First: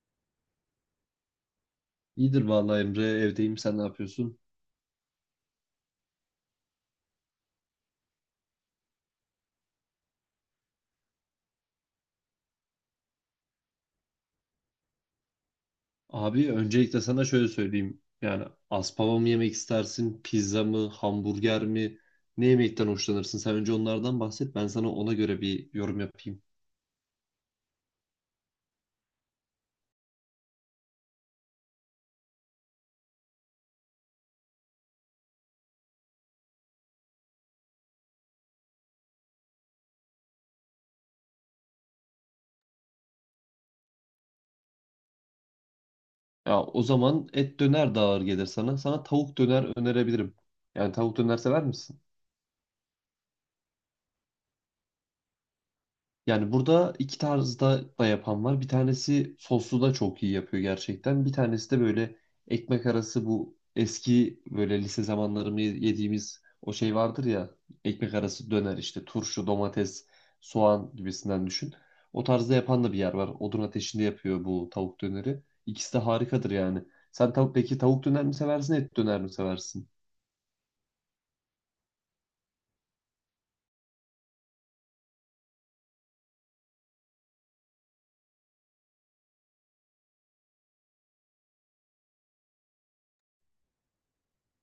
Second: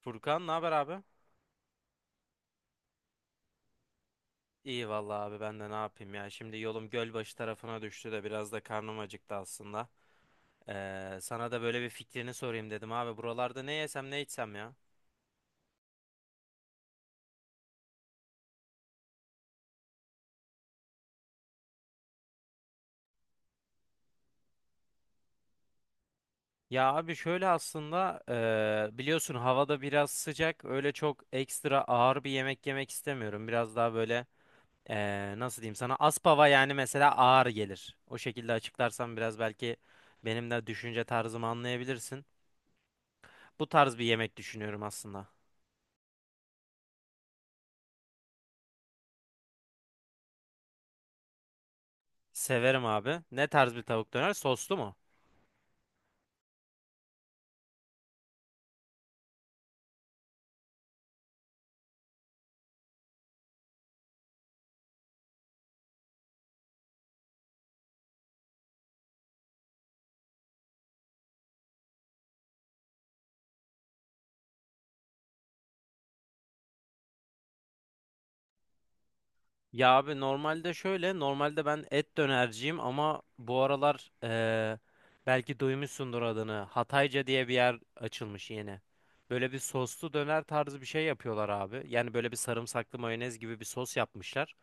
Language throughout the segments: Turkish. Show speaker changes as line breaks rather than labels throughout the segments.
Furkan, ne haber abi?
İyidir vallahi Emre, evdeyim, sen ne yapıyorsun?
İyi vallahi abi, ben de ne yapayım ya. Şimdi yolum Gölbaşı tarafına düştü de biraz da karnım acıktı aslında. Sana da böyle bir fikrini sorayım dedim abi. Buralarda ne yesem ne içsem ya?
Abi öncelikle sana şöyle söyleyeyim. Yani aspava mı yemek istersin? Pizza mı? Hamburger mi? Ne yemekten hoşlanırsın? Sen önce onlardan bahset. Ben sana ona göre bir yorum yapayım.
Ya abi şöyle aslında biliyorsun havada biraz sıcak. Öyle çok ekstra ağır bir yemek yemek istemiyorum. Biraz daha böyle nasıl diyeyim sana, Aspava yani mesela ağır gelir. O şekilde açıklarsam biraz belki benim de düşünce tarzımı anlayabilirsin. Bu tarz bir yemek düşünüyorum aslında.
Ya o zaman et döner de ağır gelir sana. Sana tavuk döner önerebilirim. Yani tavuk döner sever misin?
Severim abi. Ne tarz bir tavuk döner? Soslu mu?
Yani burada iki tarzda da yapan var. Bir tanesi soslu da çok iyi yapıyor gerçekten. Bir tanesi de böyle ekmek arası, bu eski böyle lise zamanlarımı yediğimiz o şey vardır ya. Ekmek arası döner işte, turşu, domates, soğan gibisinden düşün. O tarzda yapan da bir yer var. Odun ateşinde yapıyor bu tavuk döneri. İkisi de harikadır yani. Sen tavuk Peki tavuk döner mi seversin, et döner mi seversin?
Ya abi normalde şöyle, normalde ben et dönerciyim ama bu aralar belki duymuşsundur adını. Hatayca diye bir yer açılmış yeni. Böyle bir soslu döner tarzı bir şey yapıyorlar abi. Yani böyle bir sarımsaklı mayonez gibi bir sos yapmışlar.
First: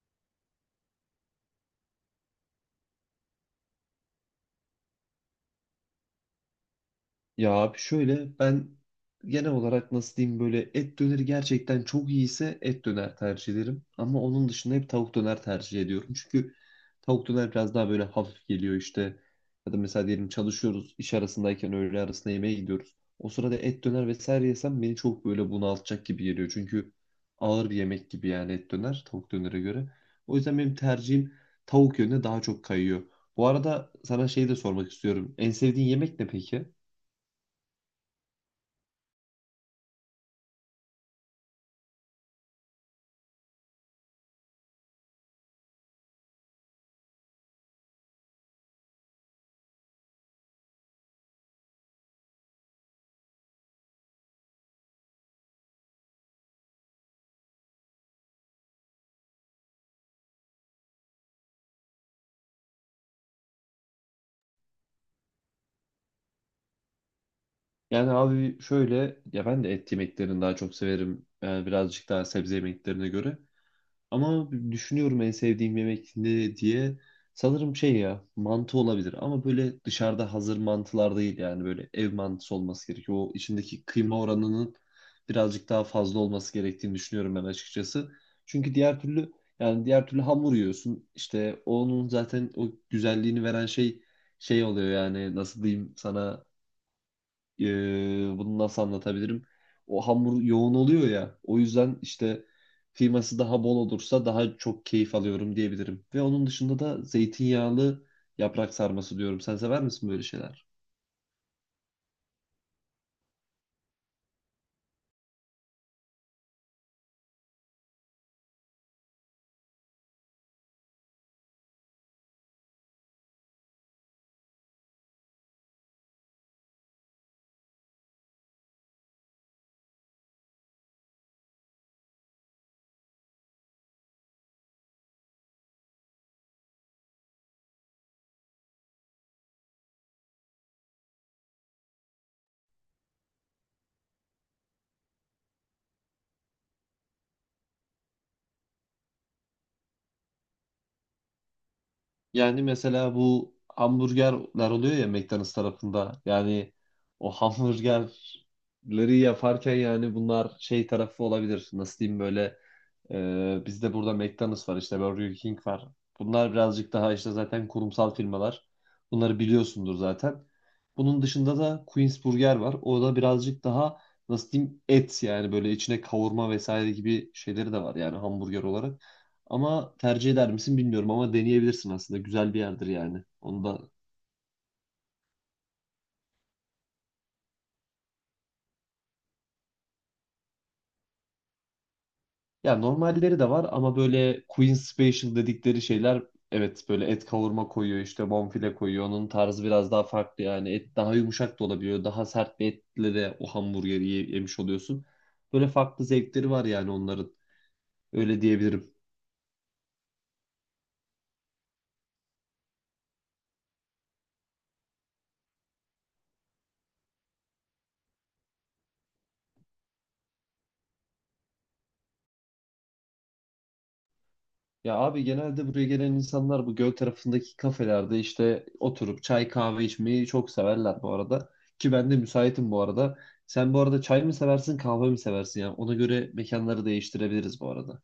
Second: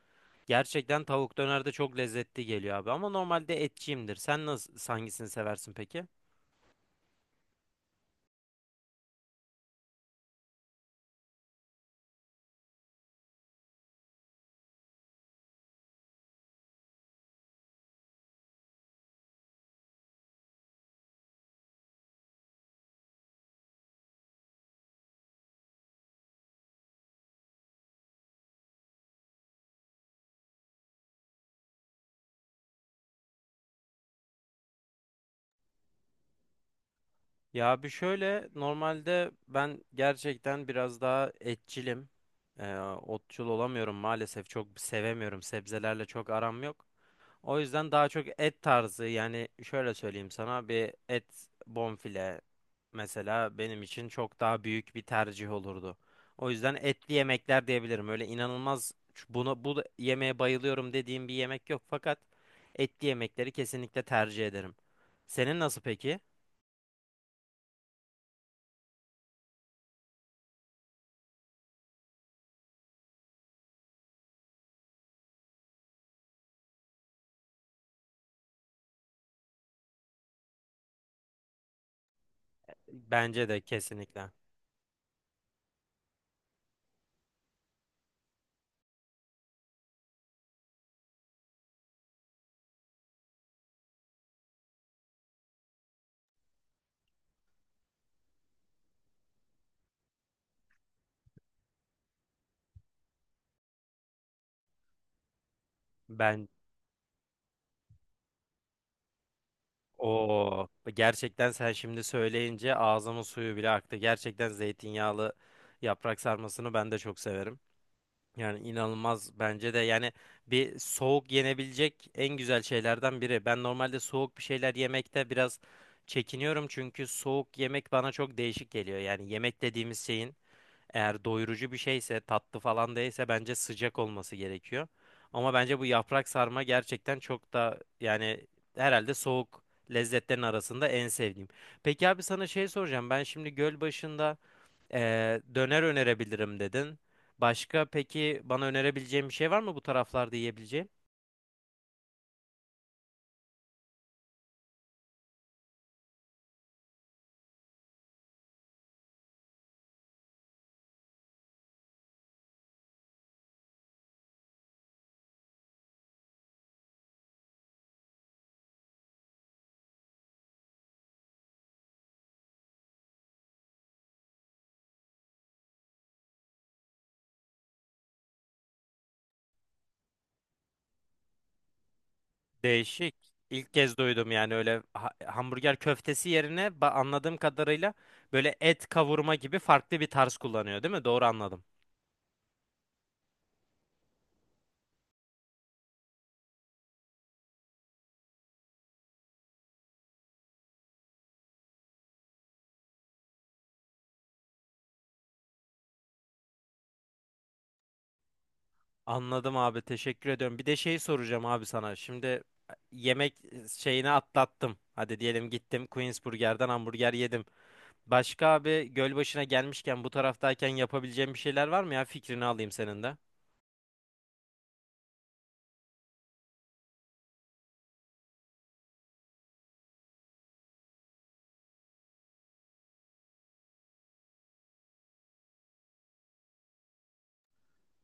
Gerçekten tavuk döner de çok lezzetli geliyor abi, ama normalde etçiyimdir. Sen nasıl, hangisini seversin peki?
Ya abi şöyle, ben genel olarak nasıl diyeyim, böyle et döneri gerçekten çok iyiyse et döner tercih ederim. Ama onun dışında hep tavuk döner tercih ediyorum. Çünkü tavuk döner biraz daha böyle hafif geliyor işte. Ya da mesela diyelim çalışıyoruz, iş arasındayken öğle arasında yemeğe gidiyoruz. O sırada et döner vesaire yesem beni çok böyle bunaltacak gibi geliyor. Çünkü ağır bir yemek gibi yani et döner tavuk dönere göre. O yüzden benim tercihim tavuk yönüne daha çok kayıyor. Bu arada sana şey de sormak istiyorum. En sevdiğin yemek ne peki?
Ya bir şöyle, normalde ben gerçekten biraz daha etçilim. Ee, Otçul olamıyorum maalesef, çok sevemiyorum, sebzelerle çok aram yok. O yüzden daha çok et tarzı, yani şöyle söyleyeyim sana, bir et bonfile mesela benim için çok daha büyük bir tercih olurdu. O yüzden etli yemekler diyebilirim. Öyle inanılmaz yemeğe bayılıyorum dediğim bir yemek yok, fakat etli yemekleri kesinlikle tercih ederim. Senin nasıl peki?
Yani abi şöyle, ya ben de et yemeklerini daha çok severim. Yani birazcık daha sebze yemeklerine göre. Ama düşünüyorum en sevdiğim yemek ne diye. Sanırım şey ya, mantı olabilir ama böyle dışarıda hazır mantılar değil, yani böyle ev mantısı olması gerekiyor. O
Bence de
içindeki kıyma
kesinlikle.
oranının birazcık daha fazla olması gerektiğini düşünüyorum ben açıkçası. Çünkü diğer türlü, yani diğer türlü hamur yiyorsun. İşte onun zaten o güzelliğini veren şey oluyor yani. Nasıl diyeyim sana, bunu nasıl anlatabilirim? O hamur yoğun oluyor ya. O yüzden işte kıyması daha bol olursa daha çok keyif alıyorum diyebilirim. Ve
Ben
onun dışında da zeytinyağlı yaprak sarması diyorum. Sen sever misin böyle şeyler?
o, gerçekten sen şimdi söyleyince ağzımın suyu bile aktı. Gerçekten zeytinyağlı yaprak sarmasını ben de çok severim. Yani inanılmaz, bence de yani bir soğuk yenebilecek en güzel şeylerden biri. Ben normalde soğuk bir şeyler yemekte biraz çekiniyorum, çünkü soğuk yemek bana çok değişik geliyor. Yani yemek dediğimiz şeyin eğer doyurucu bir şeyse, tatlı falan değilse bence sıcak olması gerekiyor. Ama bence bu yaprak sarma gerçekten çok da yani herhalde soğuk lezzetlerin arasında en sevdiğim. Peki abi, sana şey soracağım. Ben şimdi göl başında döner önerebilirim dedin. Başka peki bana önerebileceğim bir şey var mı bu taraflarda yiyebileceğim?
Yani mesela bu hamburgerler oluyor ya, McDonald's tarafında. Yani o hamburgerleri yaparken yani bunlar şey tarafı olabilir. Nasıl diyeyim böyle. Bizde burada McDonald's var, işte Burger King var. Bunlar birazcık daha işte zaten kurumsal firmalar. Bunları biliyorsundur zaten. Bunun dışında da Queen's Burger var. O da birazcık daha, nasıl diyeyim, et yani böyle içine kavurma vesaire gibi şeyleri de var yani hamburger olarak. Ama tercih eder misin bilmiyorum ama deneyebilirsin aslında. Güzel bir yerdir
Değişik.
yani. Onu
İlk
da...
kez duydum yani, öyle hamburger köftesi yerine anladığım kadarıyla böyle et kavurma gibi farklı bir tarz kullanıyor, değil mi? Doğru anladım.
Ya normalleri de var ama böyle Queen Special dedikleri şeyler, evet böyle et kavurma koyuyor, işte bonfile koyuyor. Onun tarzı biraz daha farklı yani, et daha yumuşak da olabiliyor. Daha sert bir etle de o hamburgeri yemiş oluyorsun. Böyle farklı zevkleri var yani onların, öyle diyebilirim.
Anladım abi, teşekkür ediyorum. Bir de şey soracağım abi sana. Şimdi yemek şeyini atlattım. Hadi diyelim gittim Queens Burger'den hamburger yedim. Başka abi, Gölbaşı'na gelmişken bu taraftayken yapabileceğim bir şeyler var mı ya? Fikrini alayım senin de.
Ya abi genelde buraya gelen insanlar bu göl tarafındaki kafelerde işte oturup çay kahve içmeyi çok severler bu arada. Ki ben de müsaitim bu arada. Sen bu arada çay mı seversin, kahve mi seversin ya? Ona göre mekanları değiştirebiliriz bu arada.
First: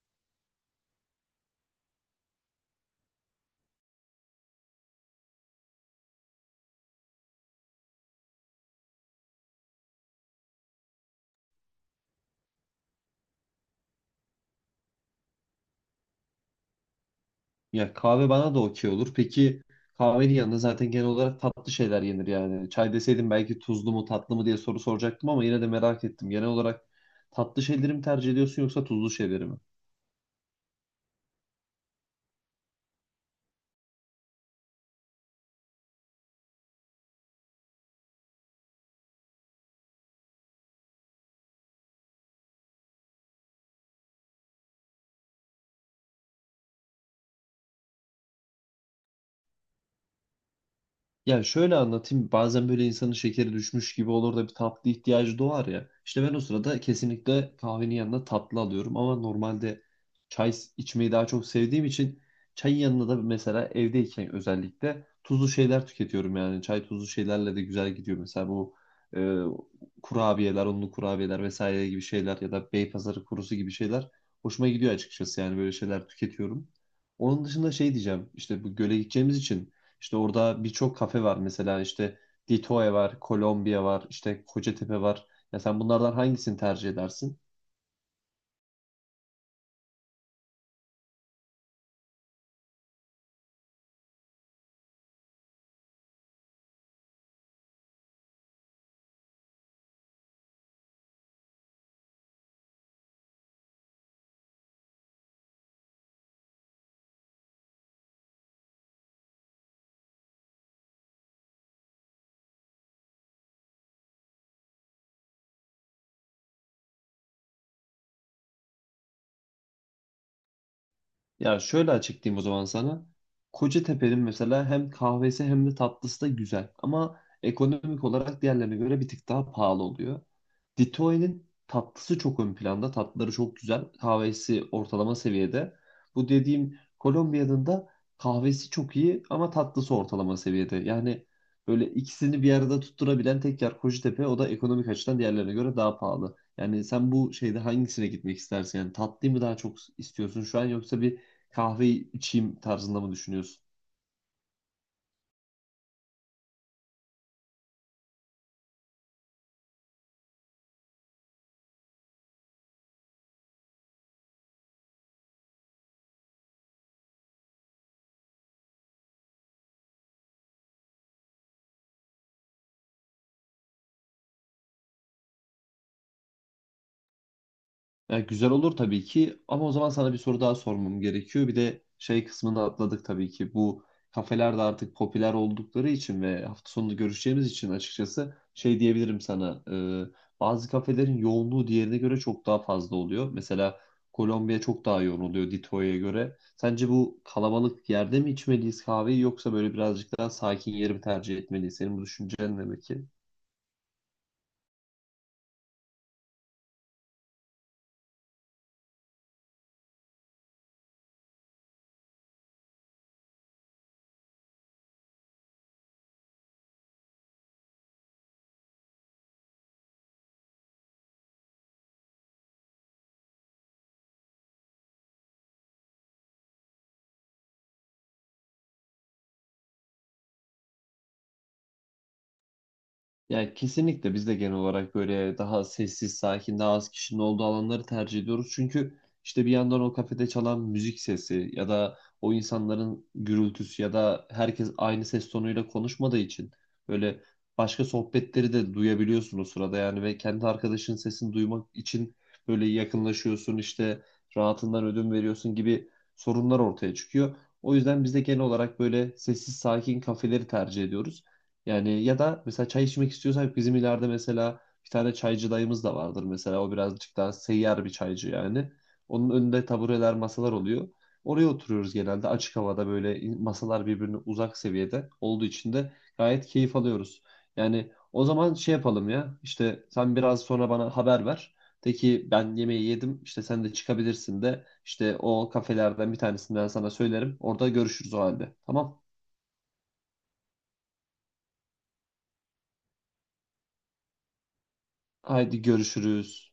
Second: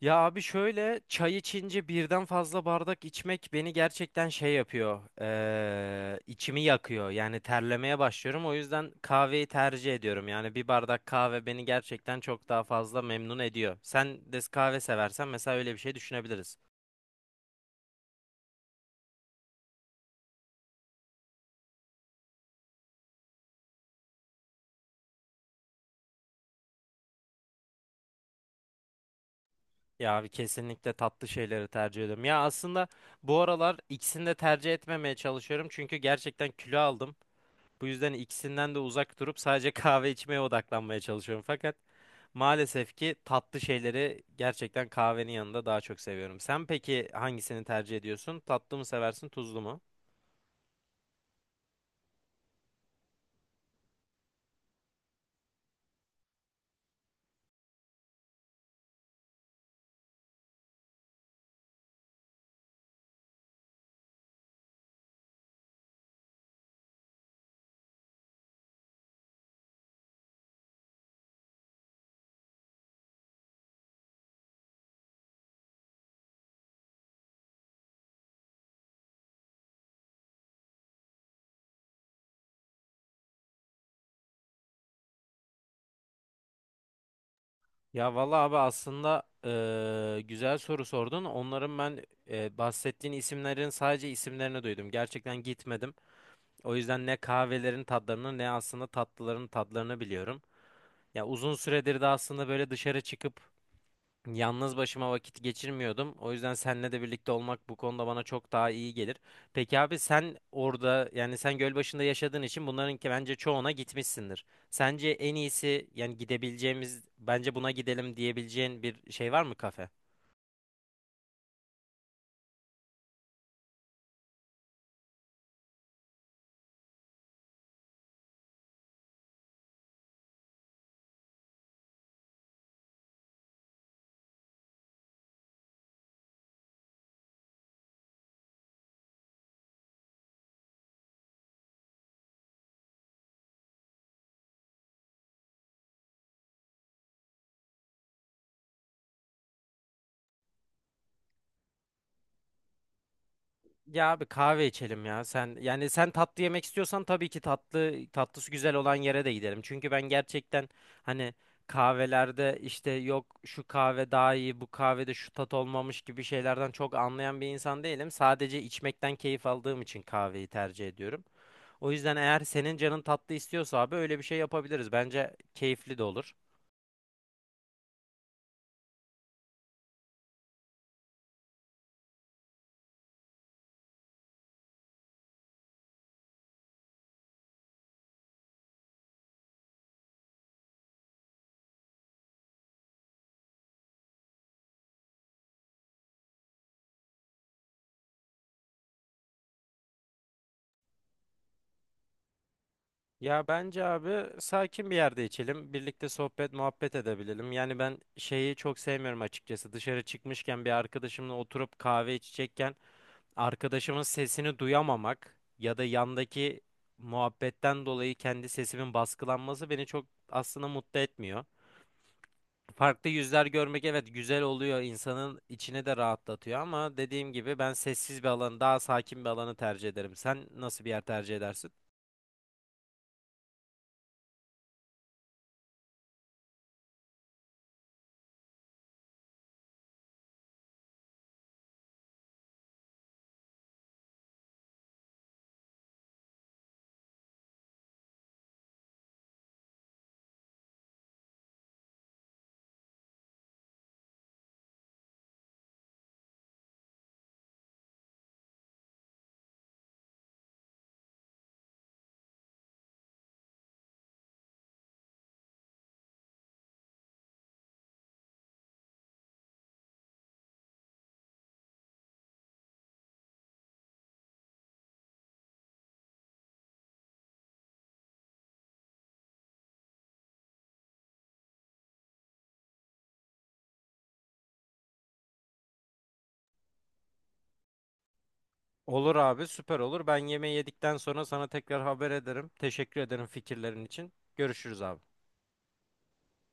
Ya abi şöyle, çay içince birden fazla bardak içmek beni gerçekten şey yapıyor. İçimi yakıyor. Yani terlemeye başlıyorum. O yüzden kahveyi tercih ediyorum. Yani bir bardak kahve beni gerçekten çok daha fazla memnun ediyor. Sen de kahve seversen mesela öyle bir şey düşünebiliriz.
Ya, kahve bana da okey olur. Peki, kahvenin yanında zaten genel olarak tatlı şeyler yenir yani. Çay deseydim belki tuzlu mu tatlı mı diye soru soracaktım ama yine de merak ettim. Genel olarak tatlı şeyleri mi tercih ediyorsun yoksa tuzlu şeyleri mi?
Ya abi kesinlikle tatlı şeyleri tercih ediyorum. Ya aslında bu aralar ikisini de tercih etmemeye çalışıyorum. Çünkü gerçekten kilo aldım. Bu yüzden ikisinden de uzak durup sadece kahve içmeye odaklanmaya çalışıyorum. Fakat maalesef ki tatlı şeyleri gerçekten kahvenin yanında daha çok seviyorum. Sen peki hangisini tercih ediyorsun? Tatlı mı seversin, tuzlu mu?
Ya şöyle anlatayım. Bazen böyle insanın şekeri düşmüş gibi olur da bir tatlı ihtiyacı doğar ya. İşte ben o sırada kesinlikle kahvenin yanına tatlı alıyorum. Ama normalde çay içmeyi daha çok sevdiğim için çayın yanına da mesela evdeyken özellikle tuzlu şeyler tüketiyorum yani. Çay tuzlu şeylerle de güzel gidiyor. Mesela bu e, kurabiyeler, unlu kurabiyeler vesaire gibi şeyler ya da Beypazarı kurusu gibi şeyler hoşuma gidiyor açıkçası. Yani böyle şeyler tüketiyorum. Onun dışında şey diyeceğim. İşte bu göle gideceğimiz için işte orada birçok kafe var, mesela işte Ditoe var, Kolombiya var, işte Kocatepe var. Ya sen bunlardan hangisini tercih edersin?
Ya valla abi, aslında güzel soru sordun. Onların ben bahsettiğin isimlerin sadece isimlerini duydum. Gerçekten gitmedim. O yüzden ne kahvelerin tadlarını ne aslında tatlıların tadlarını biliyorum. Ya uzun süredir de aslında böyle dışarı çıkıp yalnız başıma vakit geçirmiyordum. O yüzden seninle de birlikte olmak bu konuda bana çok daha iyi gelir. Peki abi, sen orada, yani sen Gölbaşı'nda yaşadığın için bunların ki bence çoğuna gitmişsindir. Sence en iyisi, yani gidebileceğimiz bence buna gidelim diyebileceğin bir şey var mı kafe?
Ya şöyle açıklayayım o zaman sana. Kocatepe'nin mesela hem kahvesi hem de tatlısı da güzel. Ama ekonomik olarak diğerlerine göre bir tık daha pahalı oluyor. Ditoy'nin tatlısı çok ön planda. Tatlıları çok güzel. Kahvesi ortalama seviyede. Bu dediğim Kolombiya'nın da kahvesi çok iyi ama tatlısı ortalama seviyede. Yani böyle ikisini bir arada tutturabilen tek yer Kocatepe. O da ekonomik açıdan diğerlerine göre daha pahalı. Yani sen bu şeyde hangisine gitmek istersin? Yani tatlıyı mı daha çok istiyorsun şu an, yoksa bir kahve içeyim tarzında mı düşünüyorsun?
Ya abi kahve içelim ya. Sen, yani sen tatlı yemek istiyorsan tabii ki tatlı, tatlısı güzel olan yere de gidelim. Çünkü ben gerçekten hani kahvelerde işte yok şu kahve daha iyi, bu kahvede şu tat olmamış gibi şeylerden çok anlayan bir insan değilim. Sadece içmekten keyif aldığım için kahveyi tercih ediyorum. O yüzden eğer senin canın tatlı istiyorsa abi öyle bir şey yapabiliriz. Bence keyifli de olur.
Ya güzel olur tabii ki, ama o zaman sana bir soru daha sormam gerekiyor. Bir de şey kısmını da atladık tabii ki. Bu kafeler de artık popüler oldukları için ve hafta sonunu görüşeceğimiz için açıkçası şey diyebilirim sana. e, Bazı kafelerin yoğunluğu diğerine göre çok daha fazla oluyor. Mesela Kolombiya çok daha yoğun oluyor Dito'ya göre. Sence bu kalabalık yerde mi içmeliyiz kahveyi, yoksa böyle birazcık daha sakin yeri mi tercih etmeliyiz? Senin bu düşüncen ne peki?
Ya bence abi sakin bir yerde içelim. Birlikte sohbet, muhabbet edebilelim. Yani ben şeyi çok sevmiyorum açıkçası. Dışarı çıkmışken bir arkadaşımla oturup kahve içecekken arkadaşımın sesini duyamamak ya da yandaki muhabbetten dolayı kendi sesimin baskılanması beni çok aslında mutlu etmiyor. Farklı yüzler görmek evet güzel oluyor. İnsanın içini de rahatlatıyor ama dediğim gibi ben sessiz bir alanı, daha sakin bir alanı tercih ederim. Sen nasıl bir yer tercih edersin?
Yani kesinlikle biz de genel olarak böyle daha sessiz, sakin, daha az kişinin olduğu alanları tercih ediyoruz. Çünkü işte bir yandan o kafede çalan müzik sesi ya da o insanların gürültüsü ya da herkes aynı ses tonuyla konuşmadığı için böyle başka sohbetleri de duyabiliyorsun o sırada yani, ve kendi arkadaşının sesini duymak için böyle yakınlaşıyorsun, işte rahatından ödün veriyorsun gibi sorunlar ortaya çıkıyor. O yüzden biz de genel olarak böyle sessiz, sakin kafeleri tercih ediyoruz. Yani ya da mesela çay içmek istiyorsak bizim ileride mesela bir tane çaycı dayımız da vardır, mesela o birazcık daha seyyar bir çaycı yani. Onun önünde tabureler, masalar oluyor. Oraya oturuyoruz genelde açık havada, böyle masalar birbirine uzak seviyede olduğu için de gayet keyif alıyoruz. Yani o zaman şey yapalım ya, işte sen biraz sonra bana haber ver. De ki ben yemeği yedim, işte sen de çıkabilirsin, de işte o kafelerden bir tanesinden sana söylerim. Orada görüşürüz o halde. Tamam.
Olur abi, süper olur. Ben yemeği yedikten sonra sana tekrar haber ederim. Teşekkür ederim fikirlerin için. Görüşürüz abi.
Haydi görüşürüz.